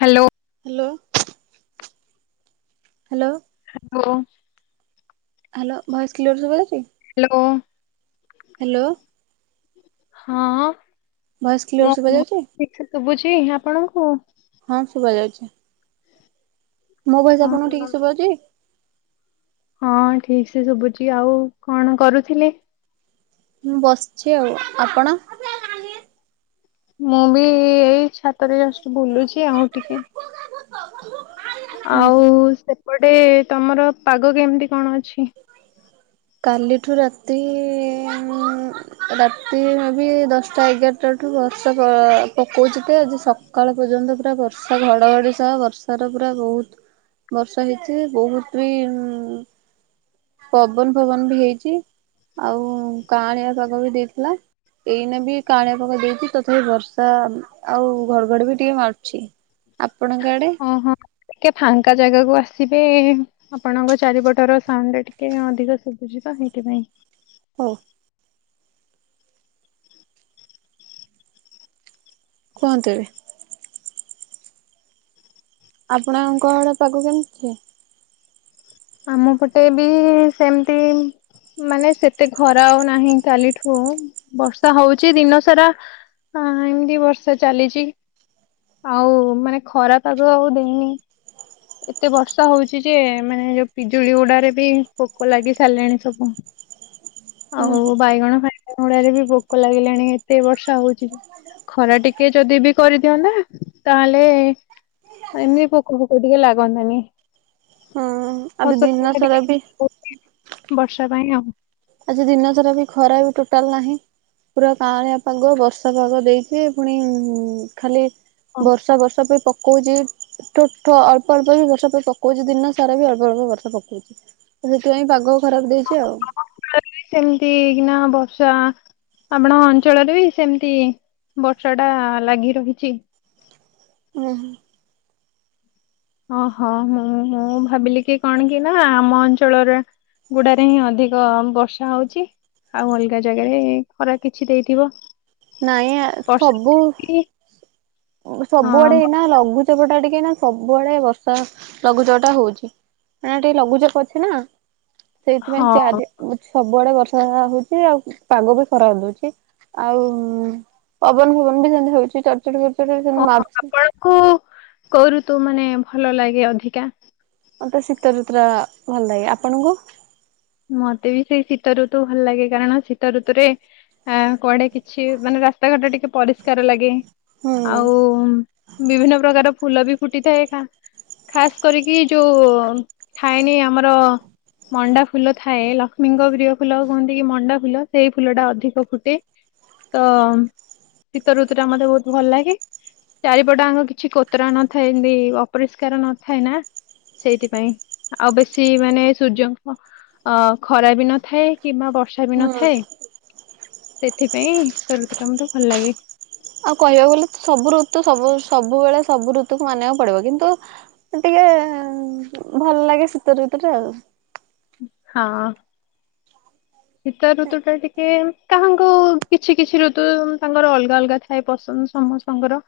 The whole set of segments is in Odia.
Hello. Hello hello. Hello. Hello voice clear ସୁବଜାଉଚି? ହ୍ୟାଲୋ। ହ୍ୟାଲୋ। ହଁଅଁ। ଭଏସ କ୍ଳିଅର ଶୁବା ଯାଉଚି? ସେ ସୁବୁଚି ଆପଣଙ୍କୁ? ହଁ ଶୁବା ଯାଉଚି। ମୋ ବୟସ ଆପଣଙ୍କୁ ହଁ। ଠିକ ଶୁବା ଯାଉଚି? ହଁ ଠିକ ସେ ଶୁବୁଚି। ଆଉ କଣ କରୁଥିଲେ? ମୁଁ ବସିଚି ଆଉ। ଆପଣ? ମୁଁ ବି ଏଇ ଛାତରେ ଜଷ୍ଟ ବୁଲୁଚି। ଆଉ ଟିକେ ଆଉ ସେପଟେ ତମର ପାଗ କେମିତି କଣ ଅଛି? କାଲିଠୁ ରାତିଇଇଇ ଉମ ରାତି ବି ଦଶଟା ଏଗାରଟା ଠୁ ବର୍ଷା ପକଉଚି ତ ଆଜି ସ କାଳ ପର୍ଯ୍ୟନ୍ତ ପୁରା ବର୍ଷା ଘଡ଼ଘଡ଼ି ସହ ବର୍ଷାର ପୁରା ବହୁତ ବର୍ଷା ହେଇଚି ଜେ ବହୁତ ବି ପବନ ଫବନ ବି ହେଇଚି ଆଉ କାଆଁଳିଆ ପାଗ ବି ଦେଇଥିଲା। ଏଇନା ବି କାଳିଆ ପଗ ଦେଇଚି ତଥାପି ବର୍ଷା ଆଉ ଘଡଘଡ ବି ଟିକେ ମାରୁଚି। ଆପଣଙ୍କ ଆଡେ? ଓହଁ ଟିକେ ଫାଙ୍କା ଜାଗାକୁ ଆସିବେ ଆପଣଙ୍କ ଚାରିପଟର ସାଉଣ୍ଡ ଟା ଟିକେ ଅଧିକ ସୁଭୁଚିତ ହେଇତି ପାଇଁ। ହୋଉ। କୁହନ୍ତୁ ଏବେ। ଆପଣଙ୍କଆଡେ ପଗ କେମିତି? ଆମ ପଟେ ବି ସେମତି ମାନେ ସେତେ ଖରା ଆଉ ନାହିଁ କାଲିଠୁ। ବର୍ଷା ହଉଚି ଦିନ ସାରା ଆଁ ଏମିତି ବର୍ଷା ଚାଲିଚି। ଆଉ ମାନେ ଖରା ପାଗ ଆଉ ଦେଇନି। ଏତେ ବର୍ଷା ହଉଚି ଯେ ମାନେ ଯୋଉ ପିଜୁଳି ଗୁଡାରେ ବି ପୋକ ଲାଗି ସାରିଲଣି ସବୁ। ହ ଆଉ ବାଇଗଣ ଫାଇଗଣ ଉଡ଼ାରେ ବି ପୋକ ଲାଗିଲାଣି ଏତେ ବର୍ଷା ହଉଚି ବି। ଖରା ଟିକେ ଯଦି ବି କରିଦିଅନ୍ତା ତାହେଲେ ଏମିତି ପୋକ ଫୋକ ଟିକେ ଲାଗନ୍ତେନି ହଁ ଆବେ ଦିନ ସାରା ବି [unintelligible] ବର୍ଷା ପାଇଁ ଆଉ। ଆଜି ଦିନ ସାରା ବି ଖରା ବି ଟୋଟାଲ ନାହିଁ। ପୁରା ପାଁଳିଆ ପାଗ ବର୍ଷା ପାଗ ଦେଇଛି ପୁଣି ଖାଲି ହଁ, ବର୍ଷା ବର୍ଷା ବି ପ ପକଉଛି ଠୋଠ ଅଳ୍ପ ଅଳ୍ପ ବି ବର୍ଷା ପକାଉଛି ଦିନ ସାରା ବି ଅଳ୍ପ ଅଳ୍ପ ବର୍ଷା ପକଉଛି। ତ ସେଥିପାଇଁ ପାଗ ଖରାପ ଦେଇଛି ଆଉ। ସେମିତି କିନା ବର୍ଷା ଆପାଣଙ୍କ ଅଞ୍ଚଳରେ ବି ସେମିତି ବର୍ଷା ଟା ଲାଗି ରହିଛି। ହୁଁ ହୁ। ଓହୋ ମୁଁ ମୁଁ ଭାବିଲି କି କଣ କି ନା ଆମ ଅଞ୍ଚଳରେ ଗୁଡାରେ ହିଁ ଅଧିକ ବର୍ଷା ହଉଛି। ଆଉ ଅଲଗା ଜାଗାରେ ଖରା କିଛି ଦେଇଥିବ। ନାଇଁ ବର୍ଷା ସବୁ ହଉଛି। ହଁ ସବୁଆଡେ ଏଇନା ଲଘୁ ଲଘୁଚପଟା ଟିକେ ନା ସବୁବେଳେ ବର୍ଷା ଲଘୁଚାପ ଟା ହଉଛି ନା ଟିକେ ଲଘୁଚାପ ଅଛି ନା। ସେଇଥିପାଇଁ ହଁ ସେ ଆଜି ସବୁଆଡେ ବର୍ଷା ହଉଛି ଆଉ ପାଗ ବି ଖରାପ ଦଉଛି ଆଉ ହୁଁ ପବନ ଫବନ ବି ସେମିତି ହଉଛି ଚଡଚଡ଼ି ଫଡଚଡ଼ି ବି ସେମିତି ମାରୁଛି। କୁ କୋଉ ଋତୁ ମାନେ ଭଲ ଲାଗେ ଅଧିକା। ମତେ ଶୀତ ଋତୁ ଟା ଭଲ ଲାଗେ ଆପଣଙ୍କୁ। ମତେ ବି ସେଇ ଶୀତ ଋତୁ ଭଲ ଲାଗେ କାରଣ ଶୀତ ଋତୁରେ ହଁ କୁଆଡେ କିଛି ମାନେ ରାସ୍ତାଘାଟା ଟିକେ ପରିଷ୍କାର ଲାଗେ। ହୁଁ ଆଉ ବିଭିନ୍ନ ପ୍ରକାର ଫୁଲ ବି ଫୁଟିଥାଏ ଏକା ଖାସ୍ କରିକି ଯୋଉ ଥାଏନି ଆମର ମଣ୍ଡା ଫୁଲ ଥାଏ ଲକ୍ଷ୍ମୀଙ୍କ ପ୍ରିୟ ଫୁଲ କୁହନ୍ତି କି ମଣ୍ଡା ଫୁଲ ସେଇ ଫୁଲ ଟା ଅଧିକ ଫୁଟେ। ତ ଶୀତ ଋତୁ ଟା ମତେ ବହୁତ ଭଲ ଲାଗେ। ଚାରିପଟ ଆଙ୍କ କିଛି କୋତରା ନଥାଏ ଏମିତି ଅପରିଷ୍କାର ନଥାଏ ନା। ସେଇଥିପାଇଁ ଆଉ ବେଶୀ ମାନେ ସୂର୍ଯ୍ୟଙ୍କ ଅ ଖରା ବି ନଥାଏ କିମ୍ବା ବର୍ଷା ବି ହୁଁ ନଥାଏ। ସେଥିପାଇଁ ସିତ ଋତୁଟା ମତେ ଭଲ ଲାଗେ। ଆଉ କହିବାକୁ ଗଲେ ସବୁ ଋତୁ ସବୁ ସବୁବେଳେ ସବୁ ଋତୁକୁ ମାନିବାକୁ ପଡିବ କିନ୍ତୁ ଟିକେ ଭଲ ଲାଗେ ଶୀତଋତଟା ଆଉ। ହଁ। ଶୀତ ଋତୁ ଟା ଟିକେ କାହାଙ୍କୁ କିଛି କିଛି ଋତୁ ତାଙ୍କର ଅଲଗା ଅଲଗା ଥାଏ ପସନ୍ଦ ସମସ୍ତ ଙ୍କର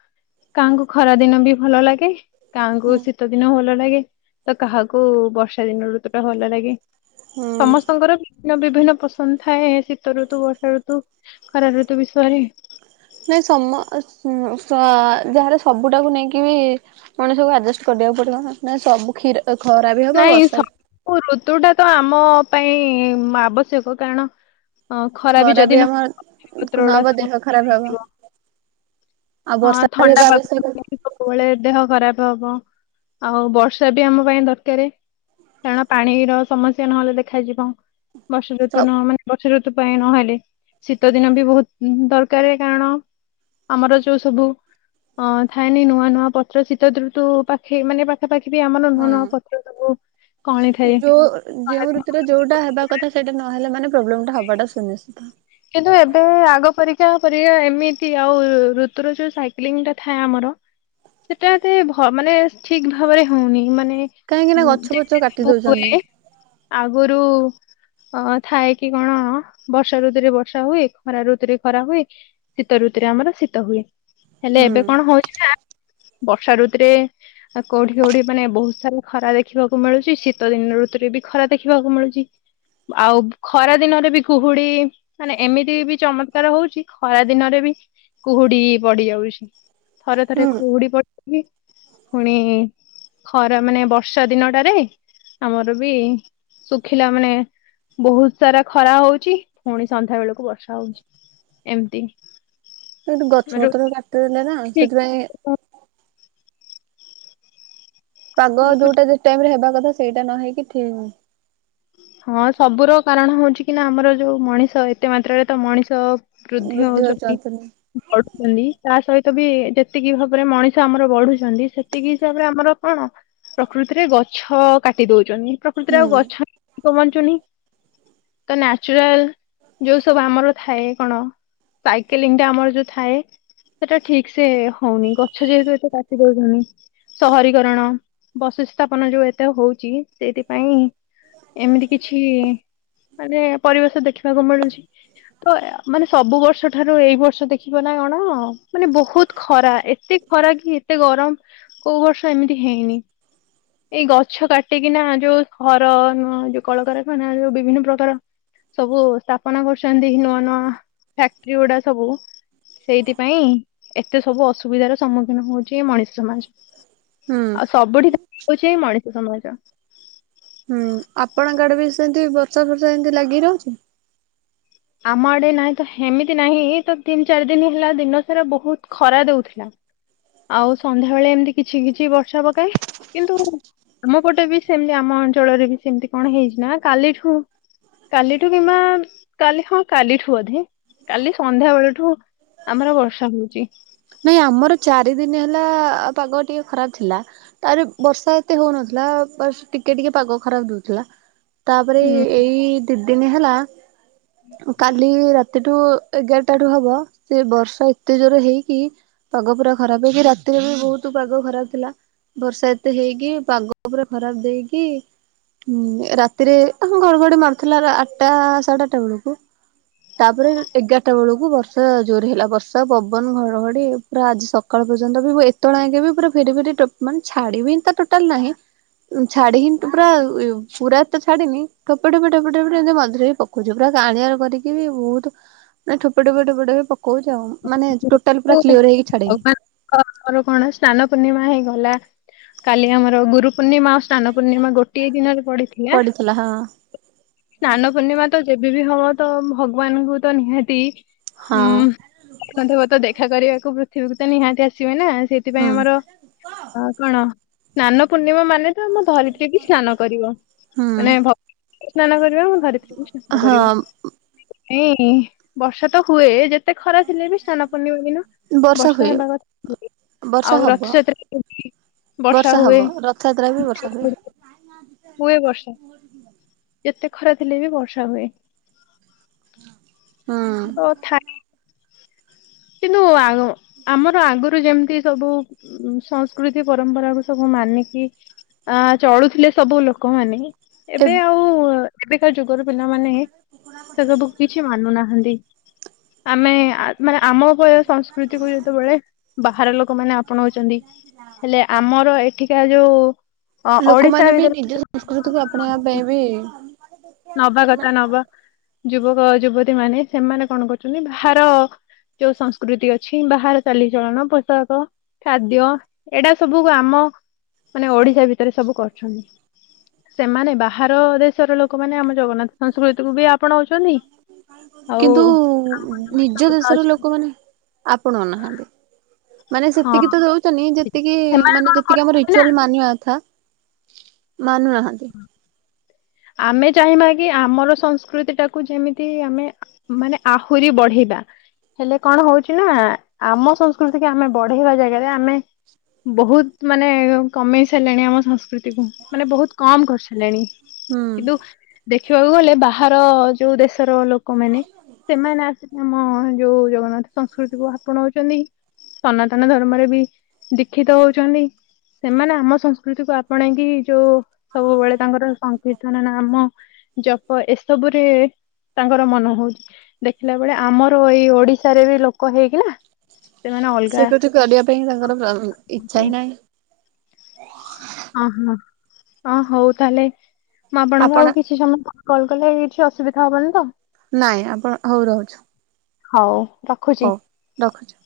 କାହାଙ୍କୁ ଖରା ଦିନ ବି ଭଲ ଲାଗେ କାହାଙ୍କୁ ଶୀତ ଦିନ ଭଲ ଲାଗେ। ତ କାହାକୁ ବର୍ଷା ଦିନ ଋତୁ ଟା ଭଲ ଲାଗେ ହୁଁ ସମସ୍ତଙ୍କର ବିଭିନ୍ନ ବିଭିନ୍ନ ପସନ୍ଦ ଥାଏ ଶୀତ ଋତୁ ବର୍ଷା ଋତୁ ଖରା ଋତୁ ବିଷରେ। ନାଇଁ ସମ ଯାହାର ସବୁଟାକୁ ନେଇକି ବି ମଣିସବକୁ ଆଡଜଷ୍ଟ କରିବାକୁ ପଡିବଁ ସବୁୀର ଖରା ବି ହବ ନାଇଁ ବର୍ଷା ବି। ସବୁ ଋତୁ ଟା ତ ଆମ ପାଇଁ ଆବଶ୍ୟକ କାରଣ ହଁ ଖରା ବି ଯଦି ନ ପତ୍ର ଗୁଡା ନହବ ସବୁ ଦେହ ଖରାପ ହବ ହେଇଯିବ। ଆଉ ହଁ ବର୍ଷା ବି ଥଣ୍ଡା ହେବା ଆବଶ୍ୟକ [unintelligible] ସବୁବେଳେ ଦେହ ଖରାପ ହବ ଆଉ ବର୍ଷା ବି ଆମ ପାଇଁ ଦରକାର। କାରଣ ପାଣିର ସମସ୍ୟା ନହେଲେ ଦେଖାଯିବ ବର୍ଷା ଋତୁ ନହ ମାନେ ବର୍ଷା ଋତୁ ପାଇଁ ନହେଲେ ଶୀତ ଦିନ ବି ବହୁତ ଦରକାର କାରଣ ଆମର ଯଉ ସବୁ ଥାଏନି ନୂଆ ନୂଆ ପତ୍ର ଶୀତ ଋତୁ ପା ସେ ମାନେ ପାଖାପାଖି ବି ଆମର ନୂଆ ହଁ ନୂଆ ପତ୍ର ସବୁ କଳି ଥାଏ ଯୋଉ ଯେଉଁ ଖରାଦିନ ମାନଙ୍କରେ। ଋତୁରେ ଯୋଉଟା ହେବା କଥା ସେଇଟା ନହଲେ ମାନେ ପ୍ରୋବ୍ଲେମ ଟା ହବାଟା ସୁନିଶ୍ଚିତ। କିନ୍ତୁ ଏବେ ଆଗ ପରିକା ପର ଏମିତି ଆଉ ଋତୁର ଯୋଉ ସାଇକ୍ଲିଂ ଟା ଥାଏ ଆମର ସେଟା ଏତେ ମାନେ ଠିକ ଭାବରେ ହଉନି ମାନେ କାହିଁକି ନା ଗଛ ଫଛ ଯେମତି କାଟି ସବୁ ଦଉଛନ୍ତି ହୁଏ। ଆଗରୁ ଅ ଥାଏ କି କଣ ବର୍ଷା ରୁ ଋତୁରେ ବର୍ଷା ହୁଏ ଖରା ଋତୁରେ ଖରା ହୁଏ ଶୀତ ଋତୁରେ ଆମର ଶୀତ ହୁଏ। ହେଲେ ହୁଁ ଏବେ କଣ ହଉଛି ନା ବର୍ଷା ଋତୁରେ ଆଉ କୋଉଠି କଉଠି ମାନେ ବହୁତ ସାରା ଖରା ଦେଖିବାକୁ ମିଳୁଛି ଶୀତ ଦିନ ଋତୁରେ ବି ଖରା ଦେଖିବାକୁ ମିଳୁଛି। ଆଉ ଖରା ଦିନରେ ବି କୁହୁଡି ମାନେ ଏମିତି ବି ଚମତ୍କାର ହଉଛି ଖରା ଦିନରେ ବି କୁହୁଡି ପଡିଯାଉଛି। ଥରେ ହୁଁ ଥରେ ଖୁଉଡି ପଡିି ପୁଣି ଖରା ମାନେ ବର୍ଷା ଦିନଟାରେ ଆମର ବି ଶୁଖିଲା ମାନେ ବହୁତ ସାରା ଖରା ହଉଛି। ପୁଣି ସନ୍ଧ୍ୟା ବେଳକୁ ବର୍ଷା ହଉଛି ଏମିତି ତ ଏଠି ଗଛ ମାନେ ପତ୍ର କାଟିଦେଲେ ନା ସେଥିପାଇଁ ପାଗ ଯୋଉଟା ଯୋଉ ଟାଇମ ରେ ହେବା କଥା ସେଇଟା ନ ହେଇକି ଠିକଁ ହଁ ସବୁର କାରଣ ହଉଛି କି ନା ଆମର ଯୋଉ ମଣିଷ ଏତେ ମାତ୍ରାରେ ତ ମଣିଷ ବୃଦ୍ଧି ହଉଛନ୍ତି। ବଢୁଛନ୍ତି ତା ସହିତ ବି ଯେତିକି ଭାବରେ ମଣିଷ ଆମର ବଢୁଛନ୍ତି ସେତିକି ହିସାବରେ ଆମର କଣ ପ୍ରକୃତିରେ ଗଛ କାଟି ଦଉଛନ୍ତିଛନ୍ତି ପ୍ରକୃତିରେ ହୁଁ ଆଉ ଗଛ କମଚୁନି। ତ ନ୍ୟାଚୁରାଲ ଯୋଉ ସବୁ ଆମର ଥାଏ କଣ ସାଇକେଲିଂ ଟା ଆମର ଯୋଉ ଥାଏ ସେଟା ଠିକ୍ ସେ ହଉନି ଗଛ ଯେହେତୁ ଏତେ କାଟି ଦଉଚନ୍ତି। ସହରୀକରଣ ବସୁସ୍ଥାପନ ଯୋଉ ଏତେ ହଉଛି ସେଇଥିପାଇଁ ଏମିତି କିଛି ମାନେ ପରିବେଶ ଦେଖିବାକୁ ମିଳୁଛି। ତ ମାନେ ସବୁ ବର୍ଷ ଠାରୁ ଏଇ ବର୍ଷ ଦେଖିବ ନା କଣ ମାନେ ବହୁତ ଖରା ଏତେ ଖରାକ ଏତେ ଗରମ କୋଉ ବର୍ଷ ଏମିତି ହେଇନି। ଏଇ ଗଛ କାଟିକିନା ଯୋଉ ଘର ନୁହ ଉ ଯୋଉ କଳକାରଖାନା ଯୋଉ ବିଭିନ୍ନ ପ୍ରକାର ସବୁ ସ୍ଥାପନ କରୁଛନ୍ତି ନୂଆ ନୂଆ ଫ୍ୟାକ୍ଟ୍ରି ଗୁଡା ସବୁ ସେଇଥିପାଇଁ ଏତେ ସବୁ ଅସୁବିଧାର ସମ୍ମୁଖୀନ ହଉଛି ମଣିଷ ସମାଜ। ହୁଁ ଆଉ ସବୁଠି ହଉଛିଇ ମଣିଷ ସମାଜ। ଆପଣଙ୍କାଡେ ବି ସେମିତି ବର୍ଷା ଫର୍ଷା ଏମିତି ଲାଗି ରହୁଛି? ଆମ ଆଡ଼େ ନାହିଁ ତ ଏମିତି ନାହିଁ ତ ତିନି ଚାରି ଦିନ ହେଲା ଦିନସାରା ବହୁତ ଖରା ଦଉଥିଲା। ଆଉ ସନ୍ଧ୍ୟାବେେଳେ ଏମିତି କିଛି କିଛି ବର୍ଷା ପକାଏ କିନ୍ତୁ ଆମ ପଟେ ବି ସେମତି ଆମ ଅଞ୍ଚଳରେ ବି ସେମିତି କଣ ହେଇଛି ନା କାଲିଠୁ କାଲିଠୁ କିମା। କାଲି ହଁ କାଲିଠୁ ବୋଧେ କାଲି ସନ୍ଧ୍ୟା ବେଳଠୁ ଆମର ବର୍ଷା ହଉଛି। ନାଇଁ ଆମର ଚାରି ଦିନ ହେଲା ପାଗ ଟିକେ ଖରାପ ଥିଲା। ତାରେ ବର୍ଷା ଏତେ ହଉନଥିଲା ବସ୍ ଟିକେ ଟିକେ ପାଗ ଖରାପ ଦଉଥିଲା। ତାପରେ ଉଁ, ଏଇ ଦି ଦିନ ହେଲା କାଲ୍ ଖାଲି ରାତିଠୁ ଏଗାରଟା ରୁ ହବ ସେ ବର୍ଷା ଏତେ ଜୋର ହେଇକି ପାଗ ପୁରା ଖରାପ ହେଇକି ରାତିରେ ବି ବହୁତ ପାଗ ଖରାପ ଥିଲା। ବର୍ଷା ଏତେ ହେଇକି ପାଗ ପୁର ଖରାପ ଦେଇକି ହୁଁ ରାତିରେ ଘଡଘଡି ମାରୁଥିଲା ଆଠଟା ସାଢେ ଆଠଟା ବେଳକୁ ତାପରେ ଏଗାରଟା ବେଳକୁ ବର୍ଷା ଜୋର ହେଲା ବର୍ଷା ପବନ ଘଡଘଡି ପୁରା ଆଜି ସକାଳ ପର୍ଯ୍ୟନ୍ତ ବି ମୁ ଏତେବେଳେ ଆେ ବି ପୁରା ଫେରି ଫେରିାନେ ଛାଡିବି ଟୋଟାଲ ନାହିଁ। ଛାଡି ହି ପୁରା ପୁରା ଏ ତ ଛାଡିନି ଟୋପେ ଟୋପେ ଟୋପେ ଏମିତି ମଝିରେ ପ ପକୁଛୁ ପୁରା କାଆଁଳିଆ କରିକି ବି ବହୁତ ମାନେ ଠୋପେଠୋପେ ପ କହୁଚ ମାନେ ଟୋଟାଲ ପୁରା କ୍ଲିୟର ହେଇକି ଛାଡିନି। ଭଗବାନ ଆମର କଣ ସ୍ନାନ ପୂର୍ଣ୍ଣିମା ହେଇଗଲା କାଲି ଆମର ଗୁରୁ ପୂର୍ଣ୍ଣିମା ଅସ୍ ଶ୍ନାନ ପୂର୍ଣ୍ଣିମା ଗୋଟିଏ ଦିନରେ ପଡିଥିଲା। ଥିଲା ହଁ। ସ୍ନାନ ପୂର୍ଣ୍ଣିମା ତ ଯେବେ ବିି ହବ ତ ଭଗବାନଙ୍କୁ ତ ନିହାତି ହଁ ହୁଁ [unintelligible] ଦେଖା କରିବାକୁ ପୃଥିବୀକୁ ତ ନିହାତି ଆସିବେ ନା। ଆ ସେଥିପାଇଁ ହୁଁ ଆମର ଅ କଣ ସ୍ନାନ ପୂର୍ଣ୍ଣିମା ମାନେ ତ ଆମ ଧରିତ୍ରୀକି ସ୍ନାନ କରିବ ହୁଁ ମାନେ ଭ ସ୍ନାନ କରିବା ମୁ ଧରିତ୍ରୀ ବି ସ୍ନାନ କରିବ। ହଁ ନାଇଁ ବର୍ଷା ତ ହୁଏ ଯେ ଏତେ ଖରା ଥିଲେ ବି ସ୍ନାନ ପୂର୍ଣ୍ଣିମା ଦିନ ବର୍ଷା ହେବା କଥା ହୁଏ। ବର୍ଷା ଆଉ ହବ। ରଥଯାତ୍ରାରେ ବି ବର୍ଷା ହବ ହୁଏ। ରଥଯାତ୍ରା ବି ବର୍ଷା ହୁଏ ହୁଏ ଵର୍ଷା। ଯେତେ ଖରା ଥିଲେ ବି ବର୍ଷା ହୁଏ। ହଁ ତ ଥାଏ। କିନ୍ତୁ ଆ ଆମର ଆଗରୁ ଯେମିତି ସବୁ ସଂସ୍କୃତି ପରମ୍ପରା କୁ ସବୁ ମାନିକି ଆ ଚଳୁଥିଲେ ସବୁ ଲୋକମାନେ ଏବେ ଆଉ ଏବେକା ଯୁଗର ପିଲାମାନେ ସେ ସବୁ କିଛି ମାନୁନାହାନ୍ତି ଆମେ ମାନେ ଆମ ବେଳ ସଂସ୍କୃତିକୁୁ ଯେତେବେଳେ ବାହାର ଲୋକମାନେ ଆପଣାଉଛନ୍ତି ହେଲେ ଆମର ଏଠିକା ଯୋଉ ହଁ ଓଡିଶା ଭିତରେ ସଂସ୍କୃତକୁ ଆପଣେଇବା ପାଇଁ ବି ନବା କଥା ନବା ଯୁବକ ଯୁବତୀ ମାନେ ସେମାନେ କଣ କରୁଛନ୍ତି ବାହାର ଯୋଉ ସଂସ୍କୃତି ଅଛି ବାହାରେ ଚାଲିଚଳନ ପୋଷାକ। ଖାଦ୍ୟ ଏଇଡା ସବୁ ଆମ ମାନେ ଓଡିଶା ଭିତରେ ସବୁ କରୁଛନ୍ତି। ସେମାନେ ବାହାର ଦେଶର ଲୋକମାନେ ଆମ ଜଗନ୍ନାଥ ସଂସ୍କୃତିକୁୁ ବି ଆପଣାଉଛନ୍ତି। ଆଉ କିନ୍ତୁ ଆମ ଯୋଉ ନିଜ ବେଶଭୂଷା ଦେଶର ଅଛି ଲୋକମାନେ ଆପନୋଉନାହାନ୍ତି। ମାନେ ହଁ ସେତିକି ତ ଦଉଛନି ଯେତିକି ସେମାନେ ମାନେ କଣ ଯେତିକି ଆମ କରୁଛନ୍ତି ନା ରିଚୁଆଲ ମାନିବା କଥା ମାନୁ ନାହାନ୍ତି। ଆମେ ଚାହିଁବା କି ଆମର ସଂସ୍କୃତିଟାକୁ ଯେମିତି ଆମେ ମାନେ ଆହୁରି ବଢେଇବା। ହେଲେ କଣ ହଉଛି ନା ଆମ ସଂସ୍କୃତି କି ଆମେ ବଢେଇବା ଜାଗାରେ ଆମେ ବହୁତ ମାନେ କମେଇ ସାରିଲାଣି ଆମ ସଂସ୍କୃତି କୁ ମାନେ ବହୁତ କମ୍ କରିସାରିଲେଣି ହୁଁ କିନ୍ତୁ ଦେଖିବାକୁ ଗଲେ ବାହାର ଯୋଉ ଦେଶର ଲୋକମାନେ ସେମାନେ ଆସ ଆମ ଯୋଉ ଜଗନ୍ନାଥ ସଂସ୍କୃତି କୁ ଆପଣାଉଛନ୍ତି। ସନାତନ ଧର୍ମରେ ବି ଦୀକ୍ଷିତ ହଉଛନ୍ତି। ସେମାନେ ଆମ ସଂସ୍କୃତିକୁୁ ଆପଣେଇକି ଯୋଉ ସବୁବେଳେ ତାଙ୍କର ସନ୍ [unintelligible] ନା ନାମ ଜପ ଏସବୁରେ ତାଙ୍କର ମନ ହଉଛି। ଦେଖିଲା ବେଳେ ଆମର ଏଇ ଓଡିଶାରେ ବି ଲୋକ ହେଇଗଲା। ସ୍ଵିକୃତି କରିବା ପାଇଁ ତାଙ୍କର ହଁ ଇଚ୍ଛା ହିଁ ନାହିଁ। ଓହୋ ଅ ହଉ ତାହେଲେ ମୁଁ ଆପଣଙ୍କୁ ଆପଣ ଆଉ କିଛି ସମୟ କଲ୍ କଲେ କିଛି ଅସୁବିଧା ହବନି ତ? ନାଇଁ ଆପଣ ହଉ ରହୁଛୁ। ହଉ। ରଖୁଛି। ହଉ ରଖୁଛି।